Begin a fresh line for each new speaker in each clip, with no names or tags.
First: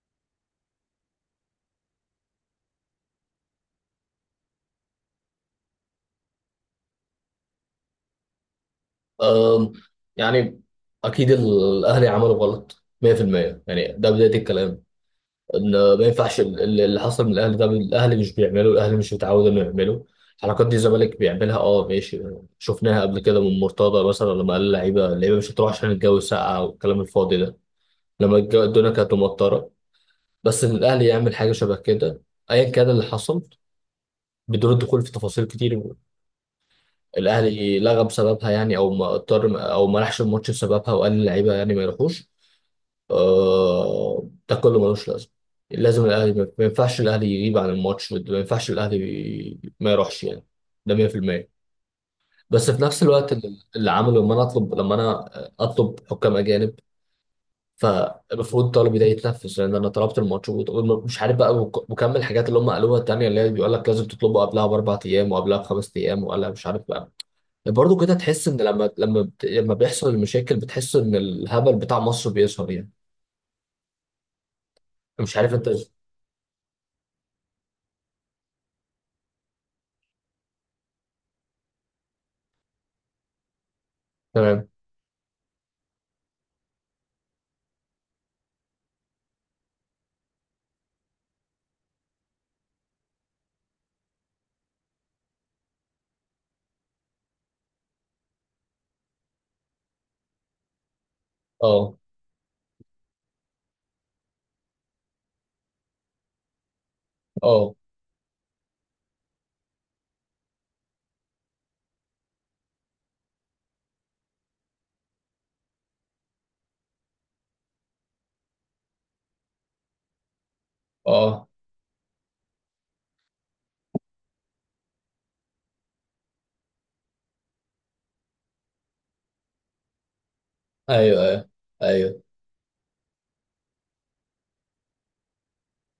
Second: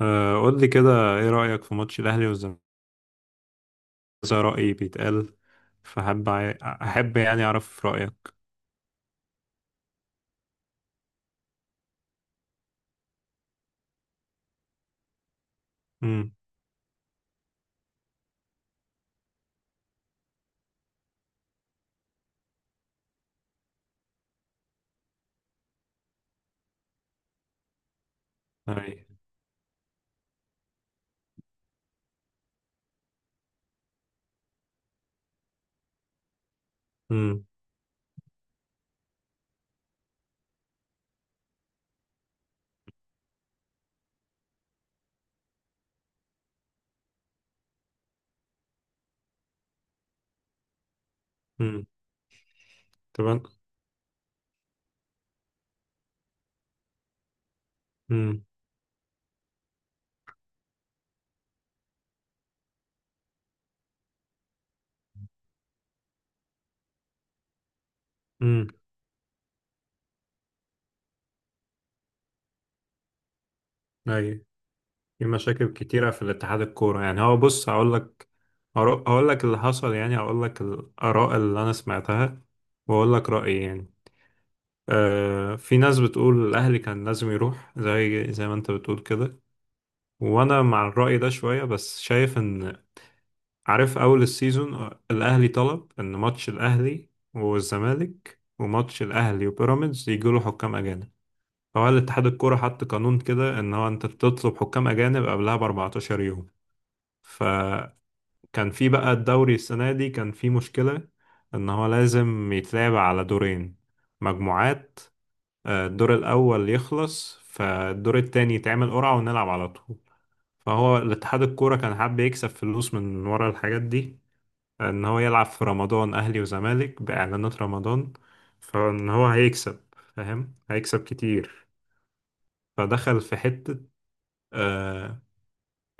آه، قول لي كده، ايه رأيك في ماتش الاهلي والزمالك؟ زي رأيي بيتقال. فحب احب، يعني اعرف رأيك.
أم، يعني اكيد الاهلي عملوا غلط 100%، يعني ده بدايه الكلام، ان ما
امم.
ينفعش اللي حصل من الاهلي. ده الاهلي مش بيعمله، الاهلي مش متعود انه يعمله. الحركات دي الزمالك بيعملها، اه ماشي. شفناها قبل كده من مرتضى مثلا لما قال اللعيبه اللعيبه مش هتروح عشان الجو ساقع والكلام الفاضي ده، لما الدنيا
اي.
كانت مطره. بس ان الاهلي يعمل حاجه شبه كده، ايا كان اللي حصل، بدون الدخول في تفاصيل كتير،
امم.
الاهلي لغى بسببها يعني، او ما اضطر، او ما راحش الماتش بسببها وقال للعيبه يعني ما يروحوش. آه، ده كله ملوش لازمه. لازم الاهلي، ما ينفعش الاهلي يغيب عن الماتش، ما ينفعش الاهلي ما يروحش يعني. ده 100%.
امم.
بس في نفس الوقت
طبعا.
اللي عمله، لما انا اطلب حكام اجانب،
امم.
فالمفروض طلبي ده يتنفذ. لان انا طلبت الماتش ومش عارف بقى، وكمل الحاجات اللي هم قالوها التانيه، اللي هي بيقول لك لازم تطلبه قبلها بـ4 ايام وقبلها بـ5 ايام وقبلها مش عارف. برضه كده تحس ان
امم.
لما بيحصل المشاكل، بتحس ان الهبل بتاع مصر بيظهر يعني.
اي. في
مش عارف انت.
مشاكل كتيرة في الاتحاد الكورة، يعني هو بص، هقول لك. هقول لك اللي حصل يعني، هقول لك الآراء اللي انا سمعتها، واقول لك رأيي يعني.
تمام.
آه، في ناس بتقول الاهلي كان لازم يروح، زي ما انت بتقول كده، وانا مع الرأي ده شوية، بس شايف ان... عارف اول السيزون، آه، الاهلي طلب ان ماتش الاهلي والزمالك وماتش الاهلي وبيراميدز يجوا له حكام اجانب. فهو
اه
الاتحاد الكوره حط قانون كده، ان هو انت بتطلب حكام اجانب قبلها ب 14 يوم.
اه
فكان في بقى الدوري السنه دي كان في مشكله، ان هو لازم يتلعب على دورين مجموعات. آه، الدور الاول يخلص فالدور التاني يتعمل قرعه ونلعب على طول. فهو الاتحاد
اه،
الكوره كان حابب يكسب فلوس من ورا الحاجات دي، ان هو يلعب في رمضان اهلي وزمالك باعلانات رمضان. فان هو هيكسب، فاهم، هيكسب
ايوه ايوه
كتير.
ايوه.
فدخل في حتة. آه،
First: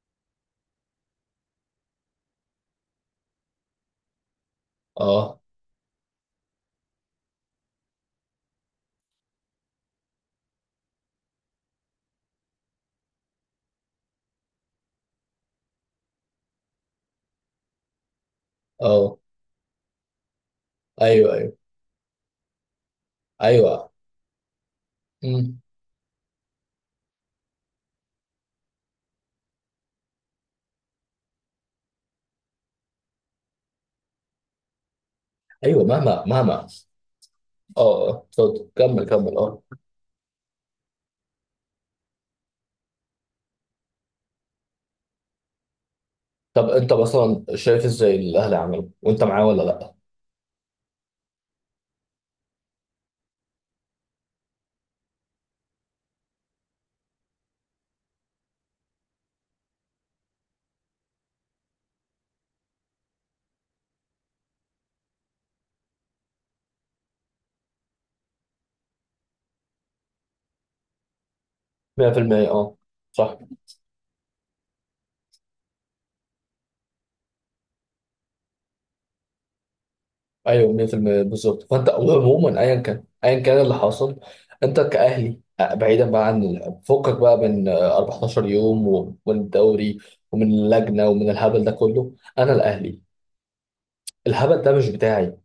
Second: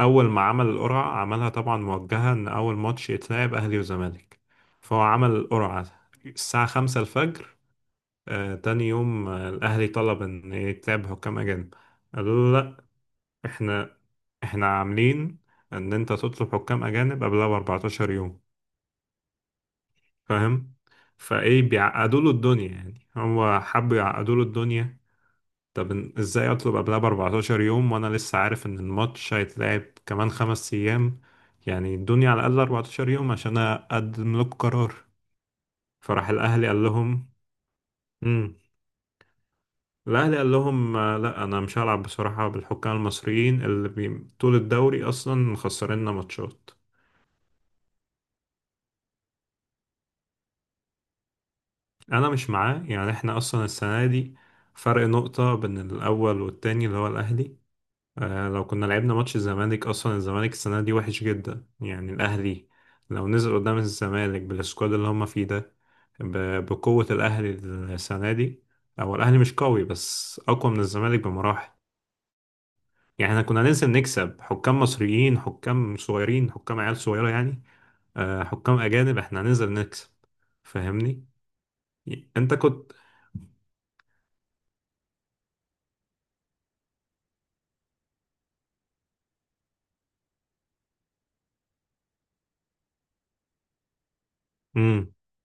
اول ما عمل القرعة عملها طبعا موجهة، ان اول ماتش يتلعب اهلي وزمالك. فهو عمل
اه
القرعة الساعة خمسة الفجر. آه، تاني يوم، آه، الاهلي طلب ان يتلعب حكام اجانب. قالوا له لا، احنا عاملين ان انت تطلب حكام اجانب قبلها ب 14 يوم.
اه.
فاهم.
ايوه ايوه
فايه بيعقدوا له الدنيا يعني، هو
ايوه.
حب يعقدوا له الدنيا.
مم.
طب ازاي اطلب قبلها ب 14 يوم وانا لسه عارف ان الماتش هيتلعب كمان خمس ايام؟ يعني ادوني على الاقل 14 يوم عشان اقدم لكم قرار.
ايوه، مهما
فراح
مهما.
الاهلي قال لهم...
اه اه،
امم.
اتفضل كمل كمل، اه.
الاهلي قال لهم، آه، لا انا مش هلعب بصراحه بالحكام المصريين اللي بي... طول الدوري اصلا مخسريننا
طب
ماتشات.
انت مثلا شايف ازاي الاهلي عملوا، وانت معاه ولا لا؟
انا مش معاه، يعني احنا اصلا السنه دي فرق نقطه بين الاول والتاني اللي هو الاهلي. آه، لو كنا لعبنا ماتش الزمالك، اصلا الزمالك السنه دي وحش جدا، يعني الاهلي لو نزل قدام الزمالك بالسكواد اللي هم فيه ده، بقوه الاهلي السنه دي، او الاهلي مش قوي بس اقوى من الزمالك بمراحل.
100%، اه.
يعني
صح.
احنا كنا ننزل نكسب، حكام مصريين، حكام صغيرين، حكام عيال صغيره يعني. آه، حكام اجانب احنا هننزل نكسب.
ايوه، 100%،
فاهمني.
بالظبط. فانت
انت
عموما، ايا
كنت...
كان ايا كان اللي حاصل، انت كاهلي، آه، بعيدا بقى عن فكك بقى من، آه، 14 يوم والدوري، ومن اللجنه ومن الهبل ده كله. انا الاهلي، الهبل ده مش
امم.
بتاعي.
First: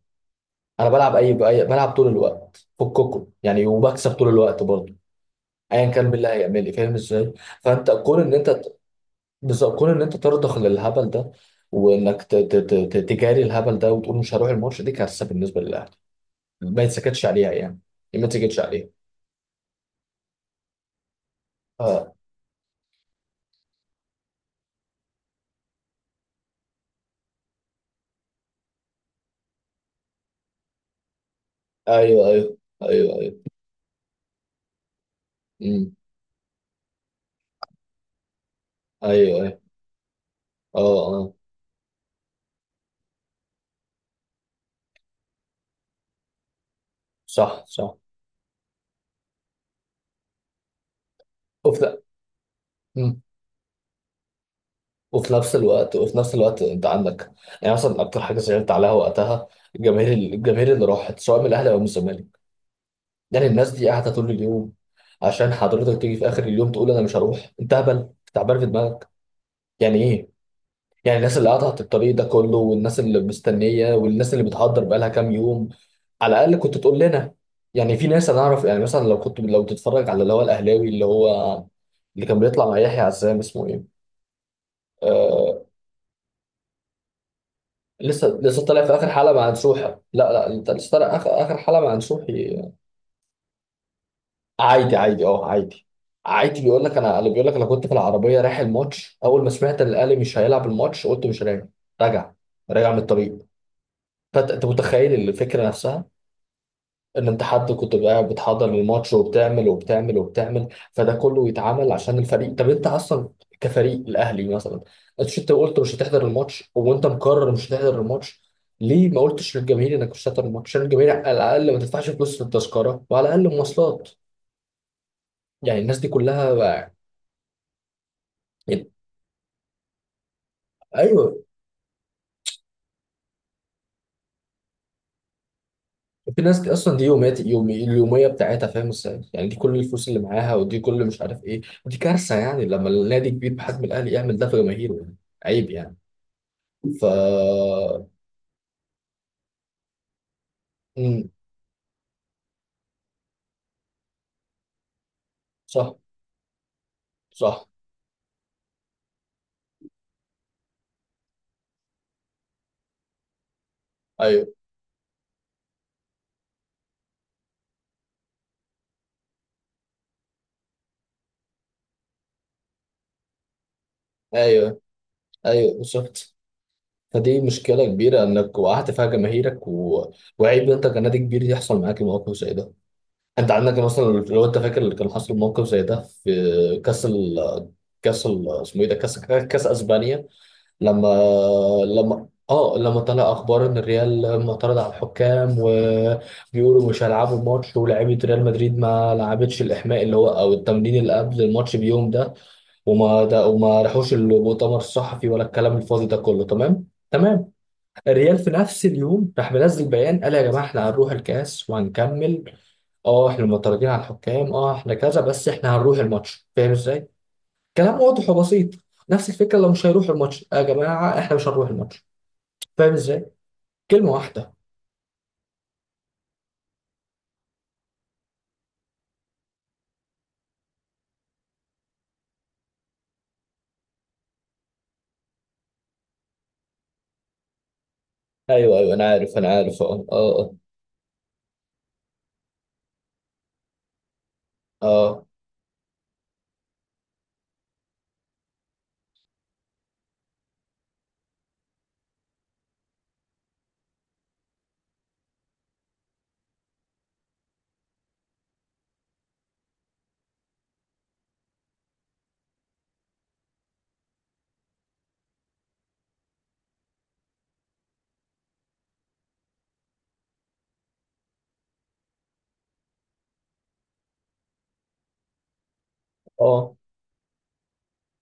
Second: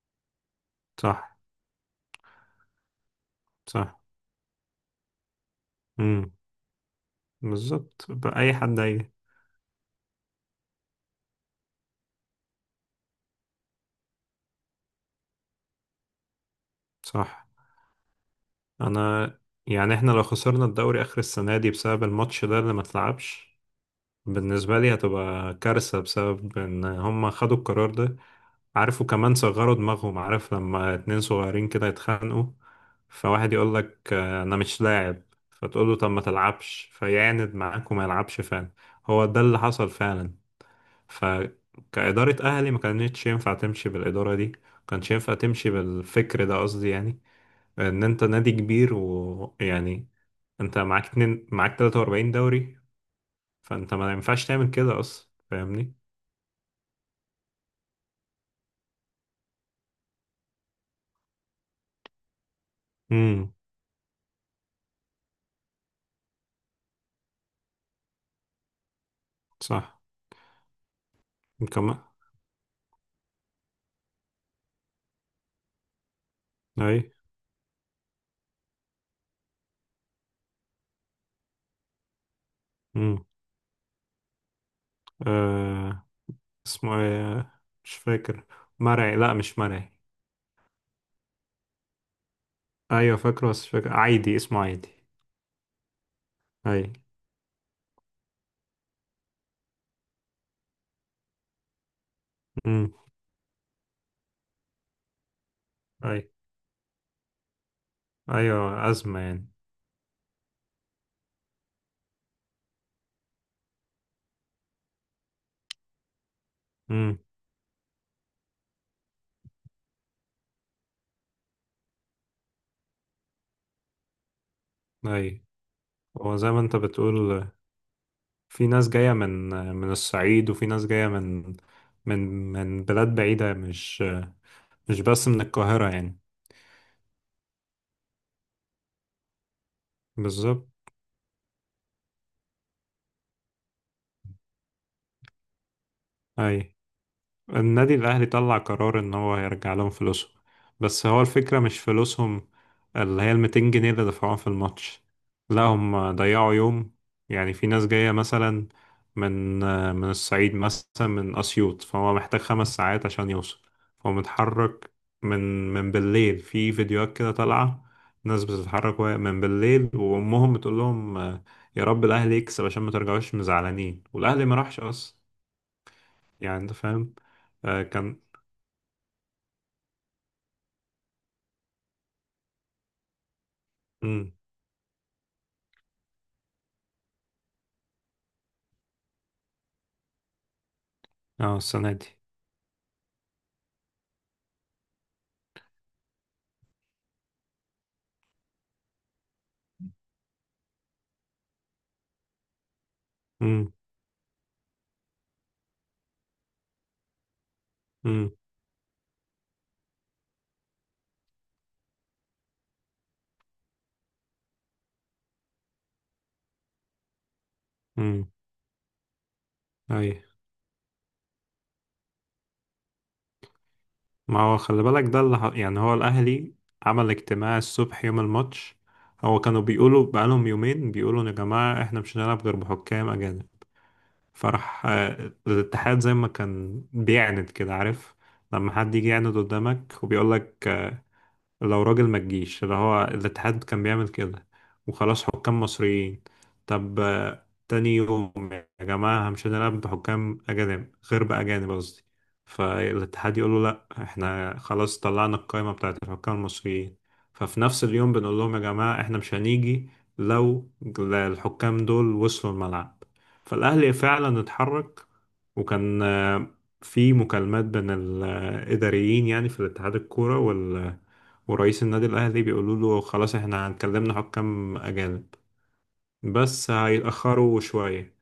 انا بلعب،
صح.
بأي بلعب طول الوقت، فككم يعني،
صح.
وبكسب طول الوقت برضه. ايا كان
امم.
بالله هيعمل لي، فاهم ازاي؟ فانت
بالظبط،
كون ان
بأي حد هيجي.
بالظبط، كون ان انت ترضخ للهبل ده، وانك تجاري الهبل ده وتقول مش هروح الماتش، دي كارثه بالنسبه للاهلي. ما يتسكتش
صح.
عليها يعني. ما تسكتش عليها.
انا، يعني احنا لو خسرنا الدوري اخر السنة دي بسبب
اه.
الماتش ده اللي ما اتلعبش، بالنسبة لي هتبقى كارثة، بسبب ان هم خدوا القرار ده. عارفوا، كمان صغروا دماغهم. عارف لما اتنين صغيرين كده
ايوه
يتخانقوا،
ايوه ايوه ايوه.
فواحد يقول لك آه، انا مش لاعب. فتقول
امم.
له طب ما تلعبش، فيعاند معاك وما يلعبش فعلا. هو
ايوه
ده اللي
ايوه.
حصل فعلا.
اه اه.
فكإدارة اهلي ما كانتش ينفع تمشي بالإدارة دي، ما كانش ينفع تمشي بالفكر ده قصدي يعني.
صح صح.
ان انت نادي كبير ويعني، انت معاك اتنين، معاك
وفي ن-
43 دوري.
مم.
فانت ما ينفعش تعمل كده اصلا،
وفي نفس
فاهمني.
الوقت وفي نفس الوقت انت عندك، يعني مثلا اكتر حاجه زعلت عليها وقتها، الجماهير اللي راحت سواء من الاهلي او من الزمالك. يعني
امم.
الناس دي قاعده طول اليوم عشان حضرتك تيجي في اخر اليوم تقول انا مش هروح؟ انت هبل، تعبان في دماغك.
صح.
يعني ايه؟ يعني الناس اللي قطعت
كمان.
الطريق ده كله، والناس اللي مستنيه، والناس اللي بتهدر بقالها كام يوم، على الاقل كنت تقول
اي.
لنا يعني. في ناس انا اعرف، يعني مثلا لو كنت، لو تتفرج على اللي هو الاهلاوي اللي هو اللي كان بيطلع مع يحيى
امم.
عزام، اسمه ايه؟ آه.
آه. اسمه ايه؟ مش
لسه
فاكر.
لسه طالع في اخر
مرعي.
حلقه
لا
مع
مش
نسوحه.
مرعي.
لا لا، انت لسه طالع اخر اخر حلقه مع نسوحي.
ايوه فاكره بس مش فاكر، عادي اسمه عادي.
عادي عادي، اه، عادي. عادي
اي.
بيقول لك انا، اللي بيقول لك انا كنت في العربيه رايح الماتش، اول ما سمعت ان الاهلي مش هيلعب الماتش، قلت مش راجع. راجع، راجع
امم.
من الطريق. فانت متخيل الفكره نفسها.
اي.
ان انت حد كنت بقى بتحضر
ايوه،
الماتش
ازمه يعني.
وبتعمل وبتعمل وبتعمل، فده كله يتعمل عشان الفريق. طب انت اصلا كفريق الاهلي مثلا، انت قلت مش هتحضر الماتش، وانت
امم.
مقرر مش هتحضر الماتش، ليه ما قلتش للجماهير انك مش هتحضر الماتش عشان الجماهير على الاقل ما تدفعش فلوس في التذكره، وعلى الاقل مواصلات.
اي.
يعني الناس دي
هو زي
كلها
ما انت
بقى.
بتقول، في
يعني
ناس جاية من الصعيد، وفي ناس جاية
ايوه،
من من بلاد بعيدة، مش بس من القاهرة يعني.
في ناس دي اصلا دي يومات، يوم اليوميه بتاعتها فاهم ازاي يعني، دي كل الفلوس اللي معاها،
بالظبط.
ودي كل مش عارف ايه. دي كارثه يعني لما النادي كبير بحجم الاهلي يعمل ده في جماهيره يعني. عيب يعني.
أي.
ف
النادي الأهلي طلع قرار إن هو هيرجع لهم فلوسهم، بس هو
مم.
الفكرة مش فلوسهم، اللي هي الميتين جنيه اللي دفعوهم في الماتش، لا
صح
هم ضيعوا يوم. يعني
صح.
في ناس جاية مثلا، من الصعيد مثلا من أسيوط، فهو محتاج خمس ساعات عشان يوصل. فهو
ايوه
متحرك من بالليل. في فيديوهات كده طالعة، ناس بتتحرك من بالليل، وأمهم بتقول لهم، آه، يا رب الأهلي يكسب عشان ما ترجعوش مزعلانين، والأهلي ما راحش
ايوه
أصلا.
ايوه، بالظبط.
يعني أنت فاهم.
فدي
آه،
مشكله
كان...
كبيره انك وقعت فيها جماهيرك و... وعيب انت كنادي كبير يحصل معاك موقف زي ده. انت عندك مثلا،
امم.
لو انت فاكر اللي كان حصل موقف زي ده في كاس ال... اسمه ايه ده، كاس اسبانيا. لما
اه السنة دي.
لما طلع اخبار ان الريال معترض على الحكام وبيقولوا مش هيلعبوا الماتش، ولاعيبه ريال مدريد ما لعبتش الاحماء اللي هو او التمرين اللي قبل الماتش بيوم ده،
امم.
وما راحوش المؤتمر الصحفي ولا الكلام الفاضي ده كله، تمام تمام.
امم.
الريال في نفس اليوم راح منزل بيان، قال يا جماعه احنا هنروح الكاس وهنكمل، اه احنا معترضين على الحكام، اه احنا كذا، بس احنا هنروح الماتش. فاهم ازاي؟ كلام
امم.
واضح وبسيط. نفس الفكره، لو مش هيروح
اي.
الماتش، آه، يا جماعه احنا مش هنروح الماتش. فاهم ازاي؟ كلمه
ما
واحده.
هو خلي بالك ده اللي يعني هو الأهلي عمل اجتماع الصبح يوم الماتش. هو كانوا بيقولوا بقالهم يومين بيقولوا، يا جماعة احنا مش هنلعب غير بحكام أجانب. فراح، آه، الاتحاد زي ما كان بيعند كده، عارف، لما
ايوه ايوه،
حد يجي
انا
يعند
عارف انا عارف،
قدامك
اه
وبيقول
اه.
لك آه، لو راجل ما تجيش. اللي هو الاتحاد كان بيعمل كده،
اه
وخلاص،
اه.
حكام مصريين. طب آه، تاني يوم يا جماعة، مش هنلعب بحكام أجانب، غير بأجانب قصدي. فالاتحاد يقول له لأ، احنا خلاص طلعنا القائمة بتاعت الحكام المصريين. ففي نفس اليوم بنقول لهم يا جماعة احنا مش هنيجي، لو الحكام دول وصلوا الملعب. فالأهلي فعلا اتحرك، وكان، آه، في مكالمات بين الإداريين يعني في الاتحاد الكورة ورئيس النادي الأهلي، بيقولوا له خلاص احنا هنكلمنا حكام أجانب بس
اه
هيتأخروا شوية.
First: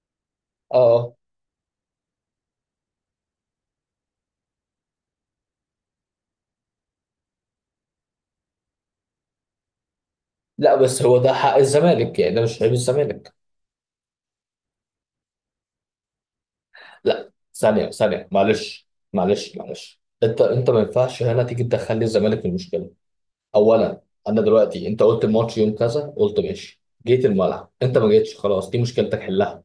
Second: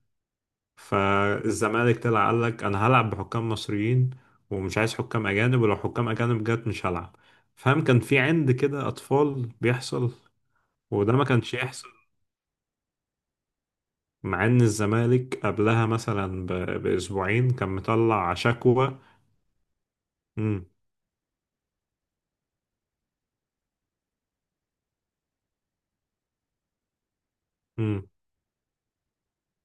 اه.
فالزمالك طلع قال لك أنا هلعب بحكام مصريين ومش عايز حكام أجانب، ولو حكام أجانب جت مش هلعب. فاهم، كان في عند كده، أطفال بيحصل.
لا، بس
وده
هو
ما
ده
كانش
حق
يحصل،
الزمالك يعني، ده مش عيب الزمالك.
مع إن الزمالك قبلها مثلا
لا
بأسبوعين كان
ثانية ثانية،
مطلع
معلش
شكوى.
معلش معلش، انت ما ينفعش هنا تيجي تدخل لي الزمالك في المشكلة. اولا، انا دلوقتي، انت قلت الماتش يوم كذا، قلت ماشي جيت الملعب، انت
مم.
ما جيتش، خلاص دي مشكلتك حلها.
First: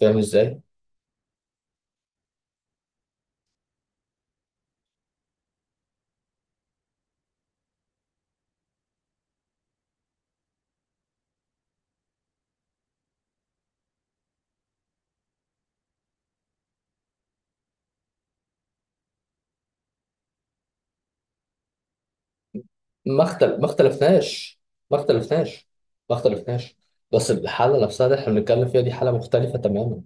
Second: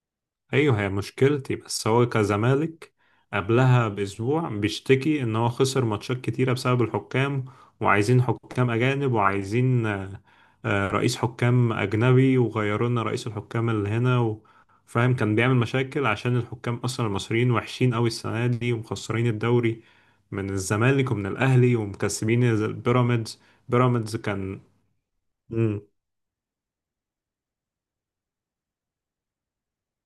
فاهم ازاي؟
ايوه هي مشكلتي، بس هو كزمالك قبلها باسبوع بيشتكي ان هو خسر ماتشات كتيره بسبب الحكام، وعايزين حكام اجانب، وعايزين رئيس حكام اجنبي، وغيروا لنا رئيس الحكام اللي هنا و... فاهم، كان بيعمل مشاكل، عشان الحكام اصلا المصريين وحشين قوي السنه دي ومخسرين الدوري من الزمالك ومن الاهلي، ومكسبين البيراميدز.
ما
بيراميدز
اختلفناش
كان...
ما اختلفناش ما اختلفناش. بس الحالة نفسها اللي احنا بنتكلم فيها، دي حالة مختلفة تماما.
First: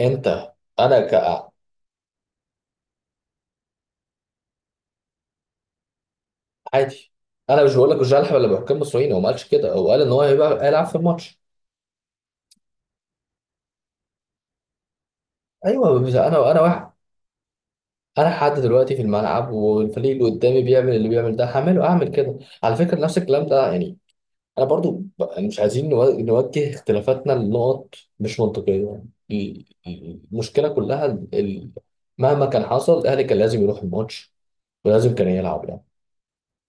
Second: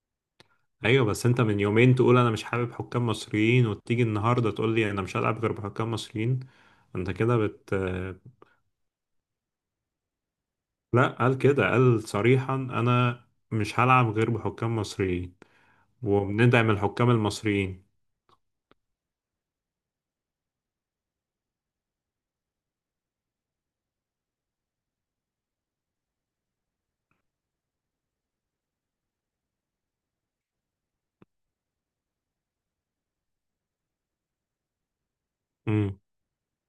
انت، انا
ايوه،
ك
بس انت من يومين تقول انا مش حابب حكام مصريين، وتيجي النهارده تقول لي انا مش هلعب غير بحكام مصريين. انت
عادي.
كده
انا مش
بت...
بقول لك مش هلعب الا بحكام مصريين، هو ما قالش كده. هو قال ان هو هيبقى هيلعب في
لا قال
الماتش.
كده، قال صريحا، انا مش هلعب غير بحكام مصريين
ايوه. انا
وبندعم
واحد.
الحكام المصريين.
انا حد دلوقتي في الملعب والفريق اللي قدامي بيعمل اللي بيعمل ده، هعمله. اعمل كده على فكره نفس الكلام ده يعني. انا برضو يعني مش عايزين نوجه اختلافاتنا لنقط مش منطقيه يعني. المشكله كلها مهما كان حصل الاهلي كان لازم يروح الماتش، ولازم كان يلعب يعني.
امم.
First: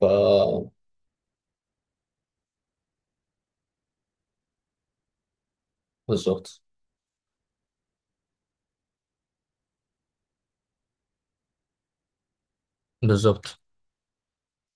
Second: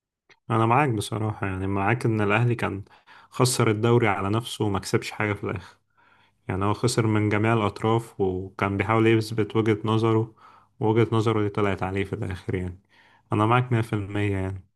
ف
انا معاك بصراحه، يعني معاك ان الاهلي كان خسر الدوري على نفسه، وما كسبش حاجه في الاخر.
بالظبط
يعني هو خسر من جميع الاطراف، وكان بيحاول يثبت وجهه نظره، ووجهه نظره دي طلعت عليه في الاخر يعني.
بالظبط.
انا معاك 100% يعني.